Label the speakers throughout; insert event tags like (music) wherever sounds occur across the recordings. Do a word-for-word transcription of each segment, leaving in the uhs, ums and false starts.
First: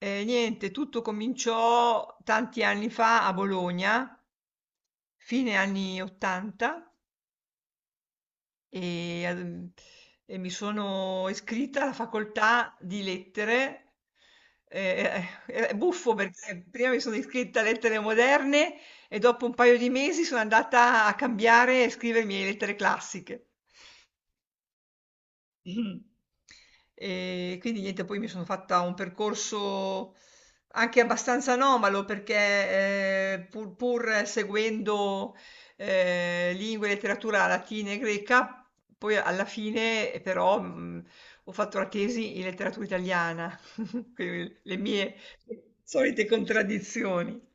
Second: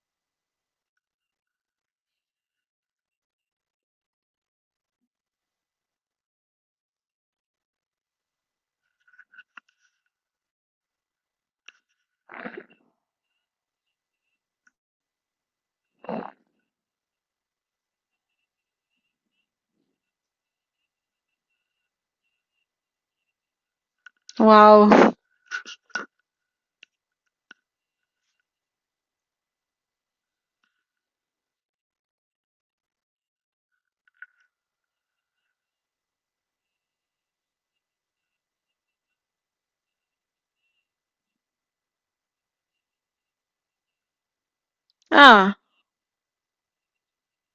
Speaker 1: E niente, tutto cominciò tanti anni fa a Bologna, fine anni ottanta. E, ehm, e mi sono iscritta alla facoltà di lettere. Eh, eh, è buffo perché prima mi sono iscritta a lettere moderne e dopo un paio di mesi sono andata a cambiare e scrivermi le lettere classiche.
Speaker 2: Wow!
Speaker 1: (laughs) Mh-mh. E quindi niente, poi mi sono fatta un percorso anche abbastanza anomalo perché, ehm, pur pur seguendo, ehm, lingue e letteratura latina e greca, poi alla fine eh, però, mhmm, ho fatto la tesi in letteratura italiana, (laughs) quindi le mie
Speaker 2: Ah!
Speaker 1: solite contraddizioni.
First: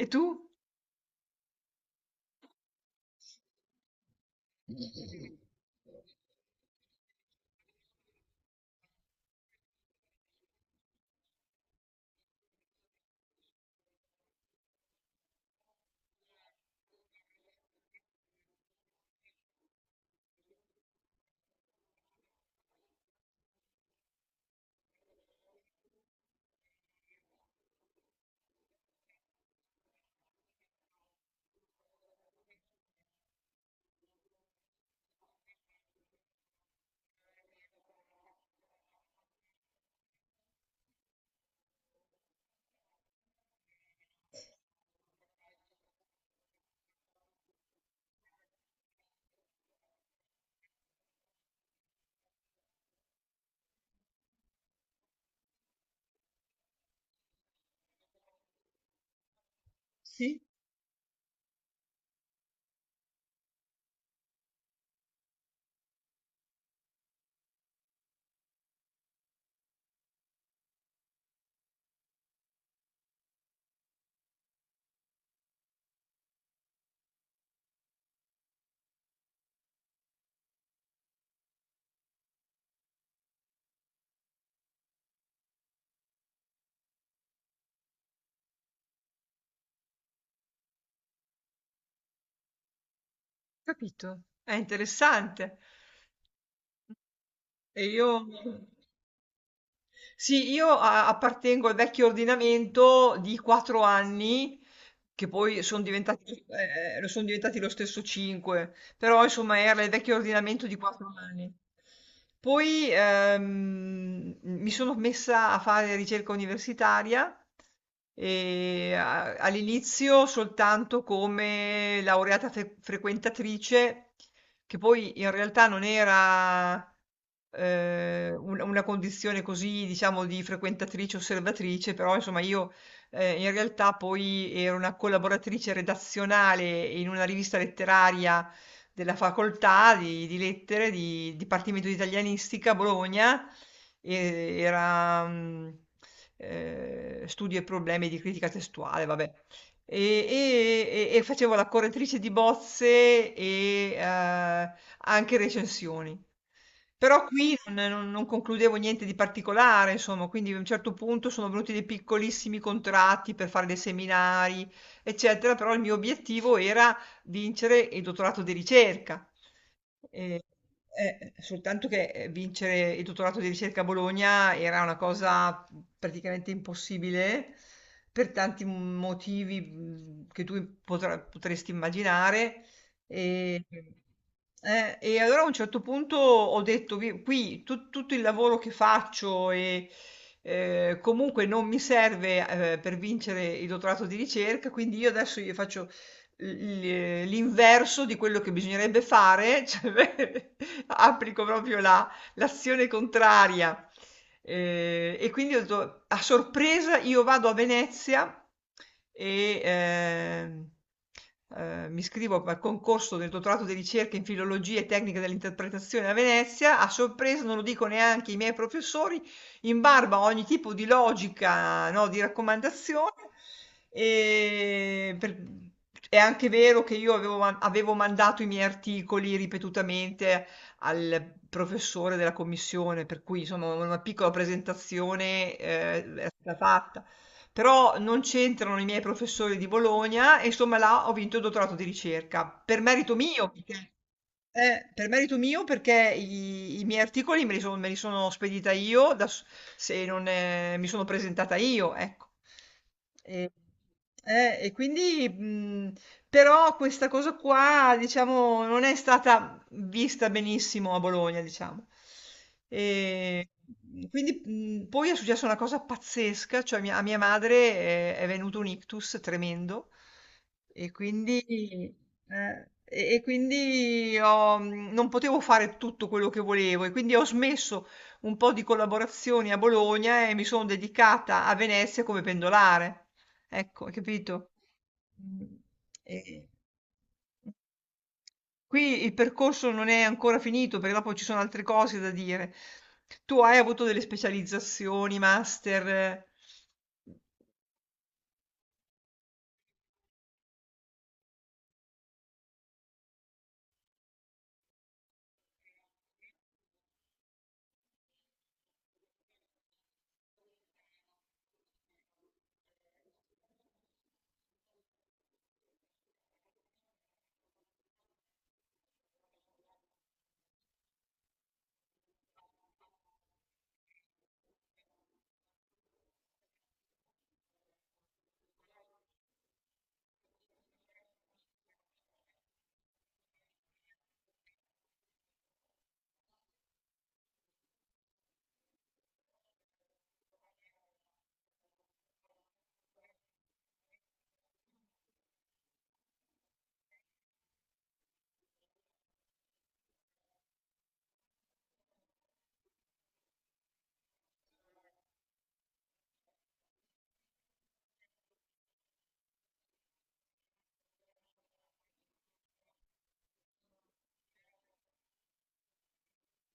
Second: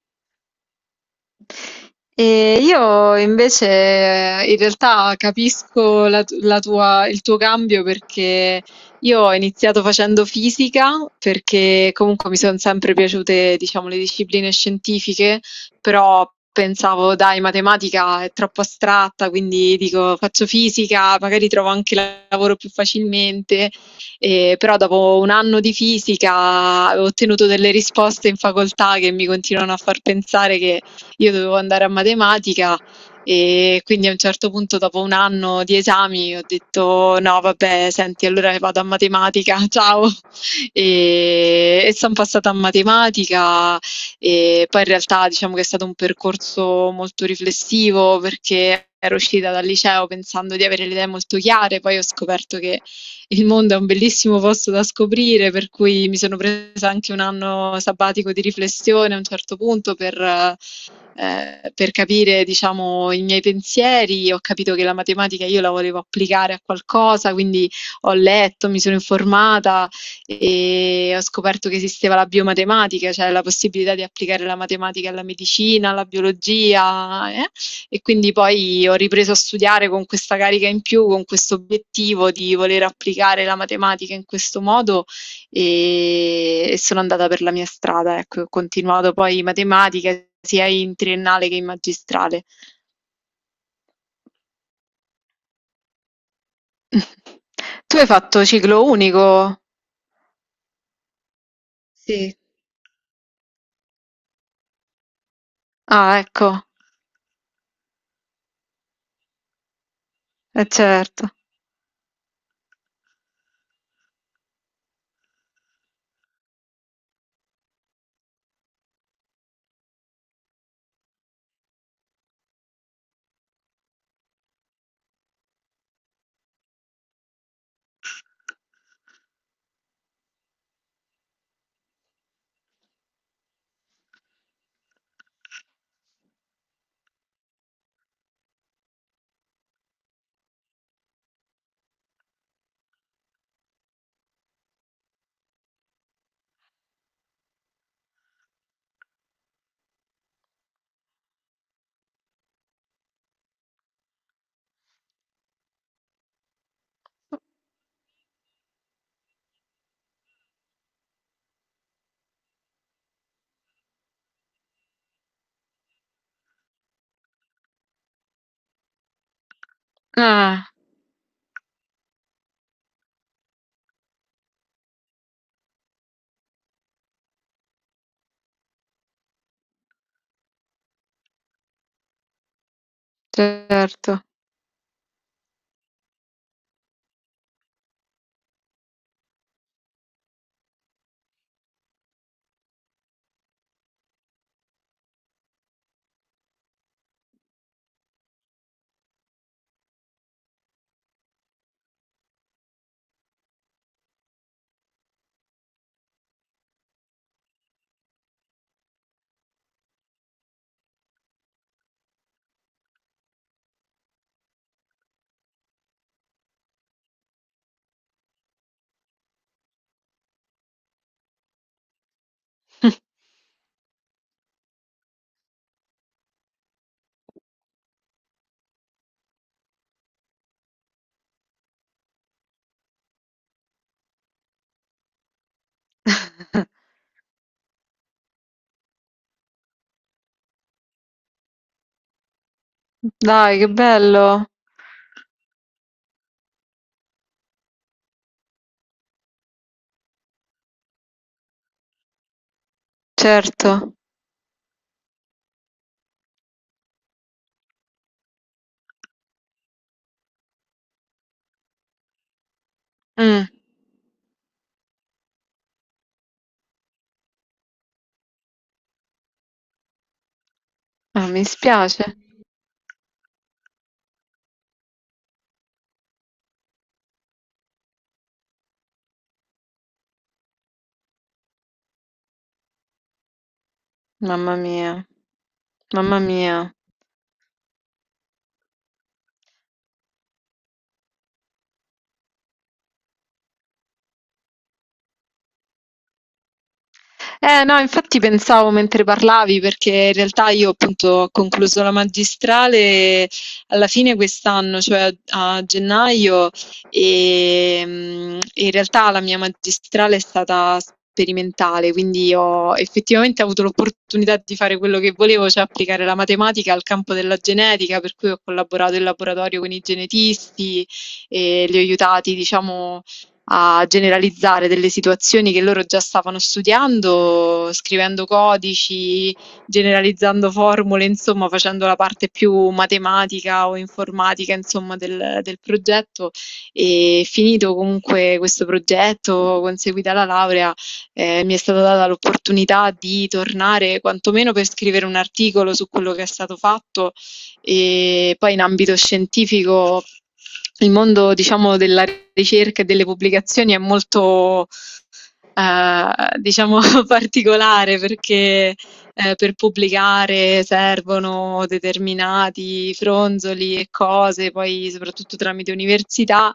Speaker 1: E tu?
Speaker 2: E io invece eh, in realtà capisco la tu- la tua- il tuo cambio perché io ho iniziato facendo fisica perché comunque mi sono sempre piaciute, diciamo, le discipline scientifiche, però pensavo, dai, matematica è troppo astratta, quindi dico faccio fisica, magari trovo anche la- lavoro più facilmente. E però dopo un anno di fisica ho ottenuto delle risposte in facoltà che mi continuano a far pensare io dovevo andare a matematica, e quindi a un certo punto dopo un anno di esami ho detto no, vabbè, senti, allora vado a matematica (laughs) ciao, e, e sono passata a matematica. E poi in realtà diciamo che è stato un percorso molto riflessivo perché ero uscita dal liceo pensando di avere le idee molto chiare, poi ho scoperto che il mondo è un bellissimo posto da scoprire, per cui mi sono presa anche un anno sabbatico di riflessione a un certo punto per,
Speaker 1: Sì,
Speaker 2: eh, per capire, diciamo, i miei pensieri. Ho capito che la matematica io la volevo applicare a qualcosa, quindi ho letto, mi sono informata e ho scoperto che esisteva la biomatematica, cioè la possibilità di applicare la matematica alla medicina, alla biologia. È e quindi poi ho ripreso a studiare con questa carica in più, con questo obiettivo di voler applicare la matematica in questo modo, e, e sono andata per la mia strada, ecco, ho continuato poi matematica sia in triennale che in magistrale.
Speaker 1: capito, è interessante.
Speaker 2: (laughs)
Speaker 1: E
Speaker 2: Tu hai
Speaker 1: io
Speaker 2: fatto ciclo unico?
Speaker 1: sì, io a appartengo al vecchio
Speaker 2: Sì.
Speaker 1: ordinamento di quattro anni, che poi son
Speaker 2: Ah,
Speaker 1: diventati
Speaker 2: ecco,
Speaker 1: eh, eh, lo son diventati lo stesso cinque, però insomma era il vecchio ordinamento
Speaker 2: eh,
Speaker 1: di quattro
Speaker 2: certo.
Speaker 1: anni. Poi ehm, mi sono messa a fare ricerca universitaria e a- all'inizio soltanto come laureata fre- frequentatrice, che poi in realtà non era eh, un- una condizione così, diciamo, di frequentatrice osservatrice, però insomma io eh, in realtà poi ero una collaboratrice redazionale in una rivista letteraria della facoltà di, di lettere di Dipartimento di Italianistica a Bologna, e- era mm, eh, studio e problemi di critica testuale, vabbè. E, e- e- e facevo la correttrice di bozze e, eh, anche recensioni. Però qui non, non- non concludevo niente di particolare, insomma, quindi a un certo punto sono venuti dei piccolissimi contratti per fare dei seminari, eccetera, però il mio obiettivo era vincere il dottorato di ricerca. Eh,
Speaker 2: Ah,
Speaker 1: eh, soltanto che eh, vincere il dottorato di ricerca a Bologna era una cosa praticamente impossibile per tanti motivi, mh, che tu potra- potresti immaginare. E,
Speaker 2: certo.
Speaker 1: eh, e allora a un certo punto ho detto, "Vi- qui tu- tutto il lavoro che faccio e, eh, comunque non mi serve, eh, per vincere il dottorato di ricerca, quindi io adesso io faccio l- l'inverso di quello che bisognerebbe fare, (laughs) cioè, applico proprio la- l'azione contraria. Eh, e quindi ho detto, a sorpresa io vado a Venezia e ehm, eh, mi iscrivo al concorso del dottorato di ricerca in filologia e tecnica dell'interpretazione a Venezia. A sorpresa non lo dico neanche ai miei professori, in barba a ogni tipo di logica, no, di raccomandazione. E per- È anche vero che io avevo, man- avevo mandato i miei articoli ripetutamente al professore della commissione, per cui insomma una piccola presentazione, eh, è stata
Speaker 2: (laughs)
Speaker 1: fatta. Però non c'entrano i miei professori di Bologna e insomma là ho vinto il dottorato di ricerca, per merito mio,
Speaker 2: Dai, che
Speaker 1: perché,
Speaker 2: bello.
Speaker 1: eh, per merito mio, perché i, i miei articoli me li, son- me li sono spedita io, da s- se non eh, mi sono presentata io, ecco. E,
Speaker 2: Certo.
Speaker 1: eh, e quindi, mh, però questa cosa qua, diciamo, non è stata vista benissimo a Bologna, diciamo. E
Speaker 2: Mm.
Speaker 1: quindi, mh, poi è successa una cosa pazzesca, cioè mia- a mia madre, eh, è venuto un ictus tremendo e
Speaker 2: Ah, mi
Speaker 1: quindi,
Speaker 2: spiace.
Speaker 1: eh, e- e quindi ho- non potevo fare tutto quello che volevo e quindi ho smesso un po' di collaborazioni a Bologna e mi sono dedicata a Venezia come pendolare. Ecco, hai capito?
Speaker 2: Mamma mia,
Speaker 1: Mm.
Speaker 2: mamma
Speaker 1: E...
Speaker 2: mia.
Speaker 1: Qui il percorso non è ancora finito, perché dopo ci sono altre cose da dire. Tu hai avuto delle specializzazioni, master? Eh?
Speaker 2: Eh no, infatti pensavo mentre parlavi, perché in realtà io appunto ho concluso la magistrale alla fine quest'anno, cioè a gennaio, e mm, in realtà la mia magistrale è stata sperimentale, quindi ho effettivamente avuto l'opportunità di fare quello che volevo, cioè applicare la matematica al campo della genetica, per cui ho collaborato in laboratorio con i genetisti e li ho aiutati, diciamo, a generalizzare delle situazioni che loro già stavano studiando, scrivendo codici, generalizzando formule, insomma, facendo la parte più matematica o informatica, insomma, del, del progetto. E finito comunque questo progetto, conseguita la laurea, eh, mi è stata data l'opportunità di tornare quantomeno per scrivere un articolo su quello che è stato fatto, e poi in ambito scientifico il mondo, diciamo, della ricerca e delle pubblicazioni è molto ehm, diciamo (laughs) particolare perché, ehm, per pubblicare servono determinati fronzoli e cose, poi soprattutto tramite università,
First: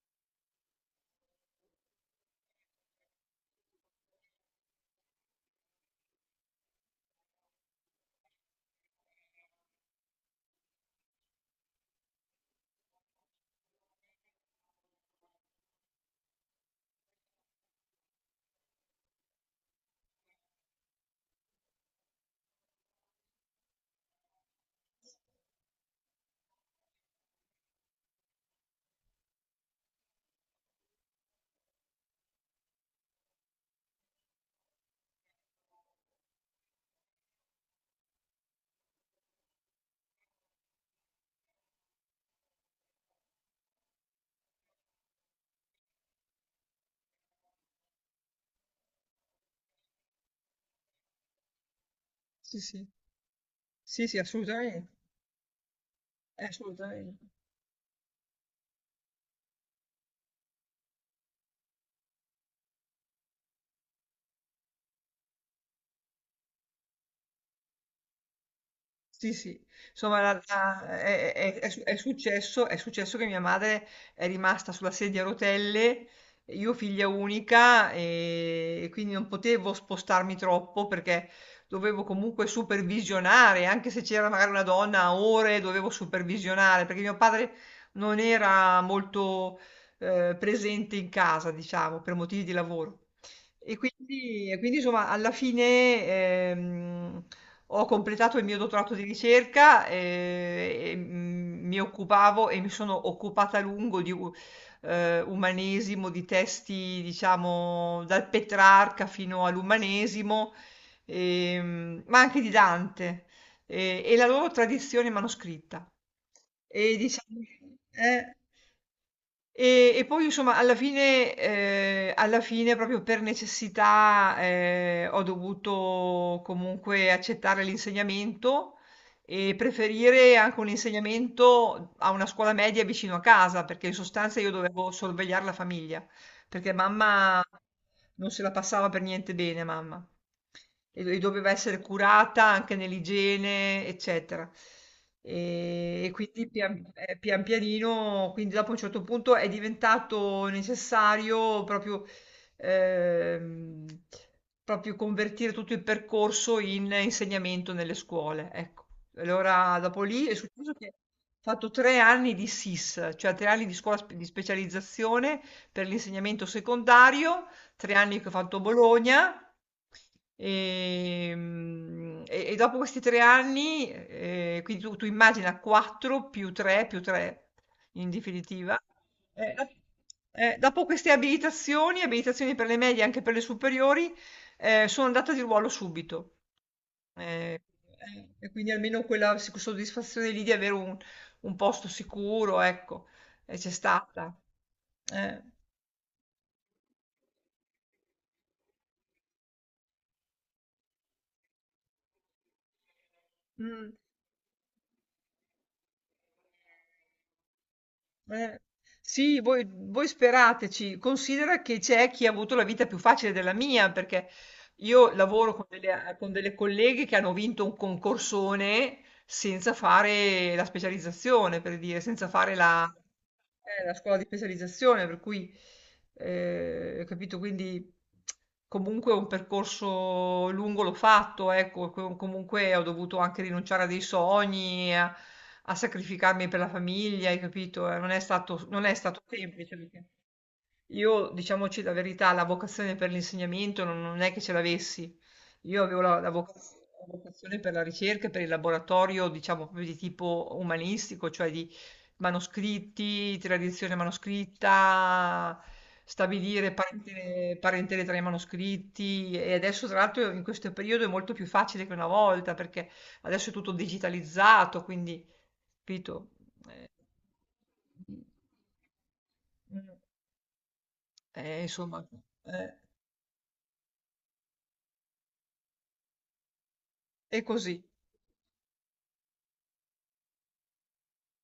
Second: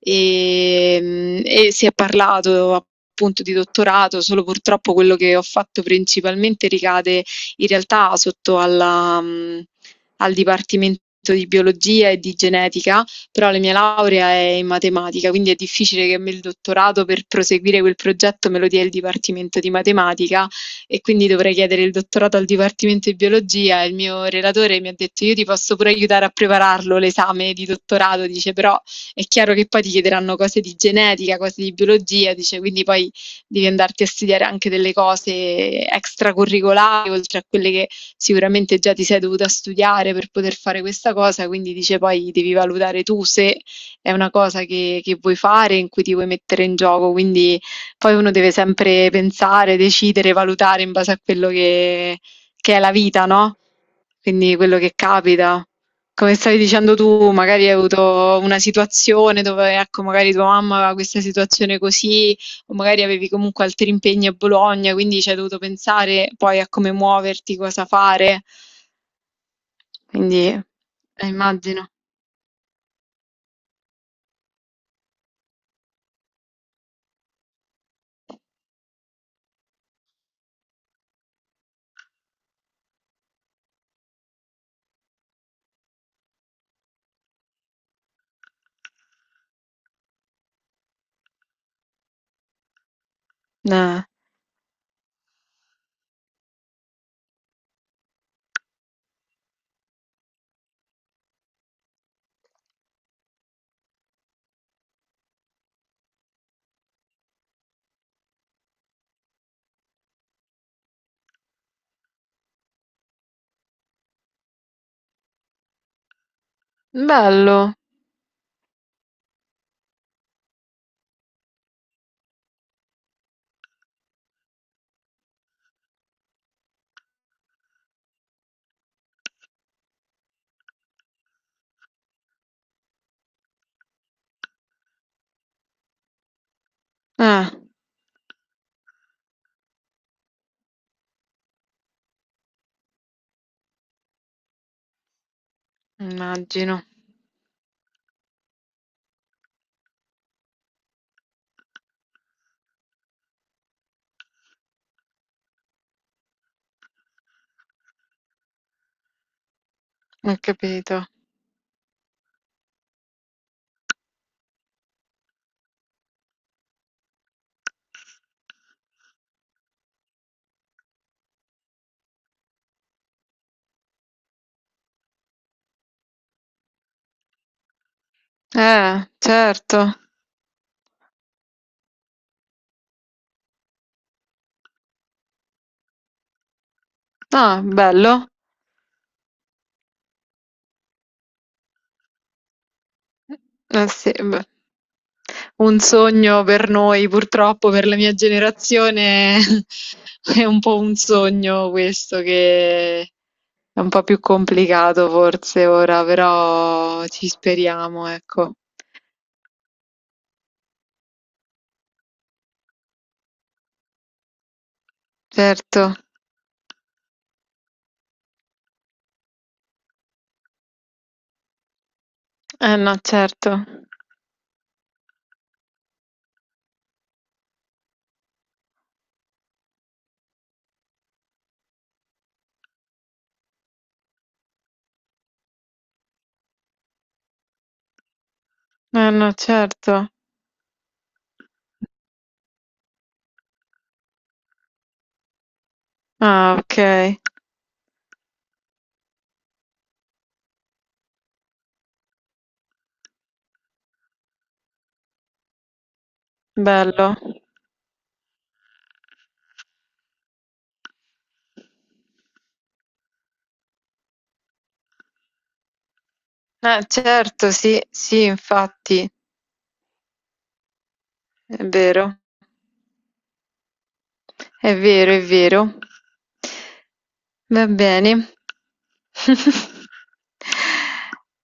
Speaker 2: ehm, e si è parlato appunto di dottorato, solo purtroppo quello che ho fatto principalmente ricade in realtà sotto alla mhmm, al dipartimento di biologia e di genetica, però la mia laurea è in matematica, quindi è difficile che a me il dottorato per proseguire quel progetto me lo dia il Dipartimento di Matematica, e quindi dovrei chiedere il dottorato al Dipartimento di Biologia. Il mio relatore mi ha detto io ti posso pure aiutare a prepararlo l'esame di dottorato, dice però è chiaro che poi ti chiederanno cose di genetica, cose di biologia, dice quindi poi devi andarti a studiare anche delle cose extracurricolari oltre a quelle che sicuramente già ti sei dovuta studiare per poter fare questa cosa, quindi dice poi devi valutare tu se è una cosa che, che vuoi fare, in cui ti vuoi mettere in gioco, quindi poi uno deve sempre pensare, decidere, valutare in base a quello che,
Speaker 1: Sì,
Speaker 2: che è
Speaker 1: sì,
Speaker 2: la vita, no?
Speaker 1: sì, sì,
Speaker 2: Quindi quello
Speaker 1: assolutamente,
Speaker 2: che capita. Come stavi dicendo
Speaker 1: assolutamente.
Speaker 2: tu, magari hai avuto una situazione dove, ecco, magari tua mamma aveva questa situazione così o magari avevi comunque altri impegni a Bologna, quindi ci hai dovuto pensare poi a come muoverti, cosa fare.
Speaker 1: Sì, sì, insomma la-
Speaker 2: Quindi,
Speaker 1: la-
Speaker 2: eh,
Speaker 1: è, è- è su-
Speaker 2: immagino.
Speaker 1: è successo, è successo che mia madre è rimasta sulla sedia a rotelle, io figlia unica, e, e quindi non potevo spostarmi troppo perché dovevo comunque supervisionare, anche se c'era magari una donna a ore, dovevo supervisionare perché mio padre non era molto, eh, presente in casa, diciamo, per motivi di lavoro. E
Speaker 2: Eh,
Speaker 1: quindi, e quindi, insomma, alla fine ehm, ho completato il mio dottorato di ricerca, eh, e, mm, mi occupavo e mi sono occupata a lungo di u- eh, umanesimo, di testi, diciamo, dal Petrarca fino all'umanesimo, ehm, ma anche di Dante, eh, e la loro tradizione manoscritta. E diciamo,
Speaker 2: bello.
Speaker 1: eh, Ehm, e poi insomma alla fine, ehm, alla fine proprio per necessità, ehm, ho dovuto comunque accettare l'insegnamento e preferire anche un insegnamento a una scuola media vicino a casa, perché in sostanza io dovevo sorvegliare la famiglia, perché mamma
Speaker 2: Eh,
Speaker 1: non se la passava per niente bene mamma. E e doveva essere curata anche nell'igiene, eccetera. Ehm, e quindi
Speaker 2: immagino.
Speaker 1: pian ehm, pian pianino, quindi dopo a un certo punto è diventato necessario proprio, ehm, proprio convertire tutto il percorso in insegnamento nelle scuole, ecco. Allora dopo lì è
Speaker 2: Ho
Speaker 1: successo che
Speaker 2: capito.
Speaker 1: ho fatto tre anni di S I S, cioè tre anni di scuola sp di specializzazione per l'insegnamento secondario, tre anni che ho fatto Bologna. Ehm, E, e dopo questi tre anni, eh, quindi tu, tu immagina quattro più tre più tre in definitiva.
Speaker 2: Eh,
Speaker 1: Eh, dop-
Speaker 2: certo.
Speaker 1: eh, dopo queste abilitazioni, abilitazioni per le medie e anche per le superiori, eh, sono andata di ruolo subito. Eh,
Speaker 2: Ah, bello.
Speaker 1: eh, e quindi almeno quella sic- soddisfazione lì di avere un, un posto sicuro, ecco, eh, c'è
Speaker 2: Eh sì,
Speaker 1: stata.
Speaker 2: beh,
Speaker 1: Eh,
Speaker 2: un sogno per noi, purtroppo per la mia generazione (laughs) è un po' un sogno questo che è un
Speaker 1: mm.
Speaker 2: po' più complicato forse ora, però ci speriamo, ecco.
Speaker 1: Eh, sì, voi voi sperateci. Considera che c'è chi ha avuto la vita più facile della mia, perché io lavoro con
Speaker 2: Certo,
Speaker 1: delle, con delle colleghe che hanno vinto un concorsone senza fare la specializzazione, per dire, senza fare
Speaker 2: eh
Speaker 1: la...
Speaker 2: no, certo,
Speaker 1: È la scuola di specializzazione, per cui, eh, ho capito, quindi comunque un percorso lungo l'ho fatto, ecco, com- comunque ho dovuto anche rinunciare a dei sogni, a, a sacrificarmi per la famiglia, hai capito? Eh, Non è stato, non è
Speaker 2: eh
Speaker 1: stato
Speaker 2: no,
Speaker 1: semplice.
Speaker 2: certo.
Speaker 1: Io, diciamoci la verità, la vocazione per l'insegnamento non, non è che ce l'avessi. Io avevo la, la voca-
Speaker 2: Ah, ok,
Speaker 1: la vocazione per la ricerca, e per il laboratorio, diciamo proprio di tipo umanistico, cioè di manoscritti, tradizione manoscritta, stabilire
Speaker 2: bello.
Speaker 1: parentele, parentele tra i manoscritti. E adesso, tra l'altro, in questo periodo è molto più facile che una volta, perché adesso è tutto digitalizzato, quindi, capito?
Speaker 2: Eh,
Speaker 1: Eh,
Speaker 2: certo, sì, sì, infatti,
Speaker 1: mm. Eh,
Speaker 2: è
Speaker 1: insomma,
Speaker 2: vero,
Speaker 1: eh,
Speaker 2: è vero, è vero.
Speaker 1: è
Speaker 2: Va
Speaker 1: così.
Speaker 2: bene. (laughs)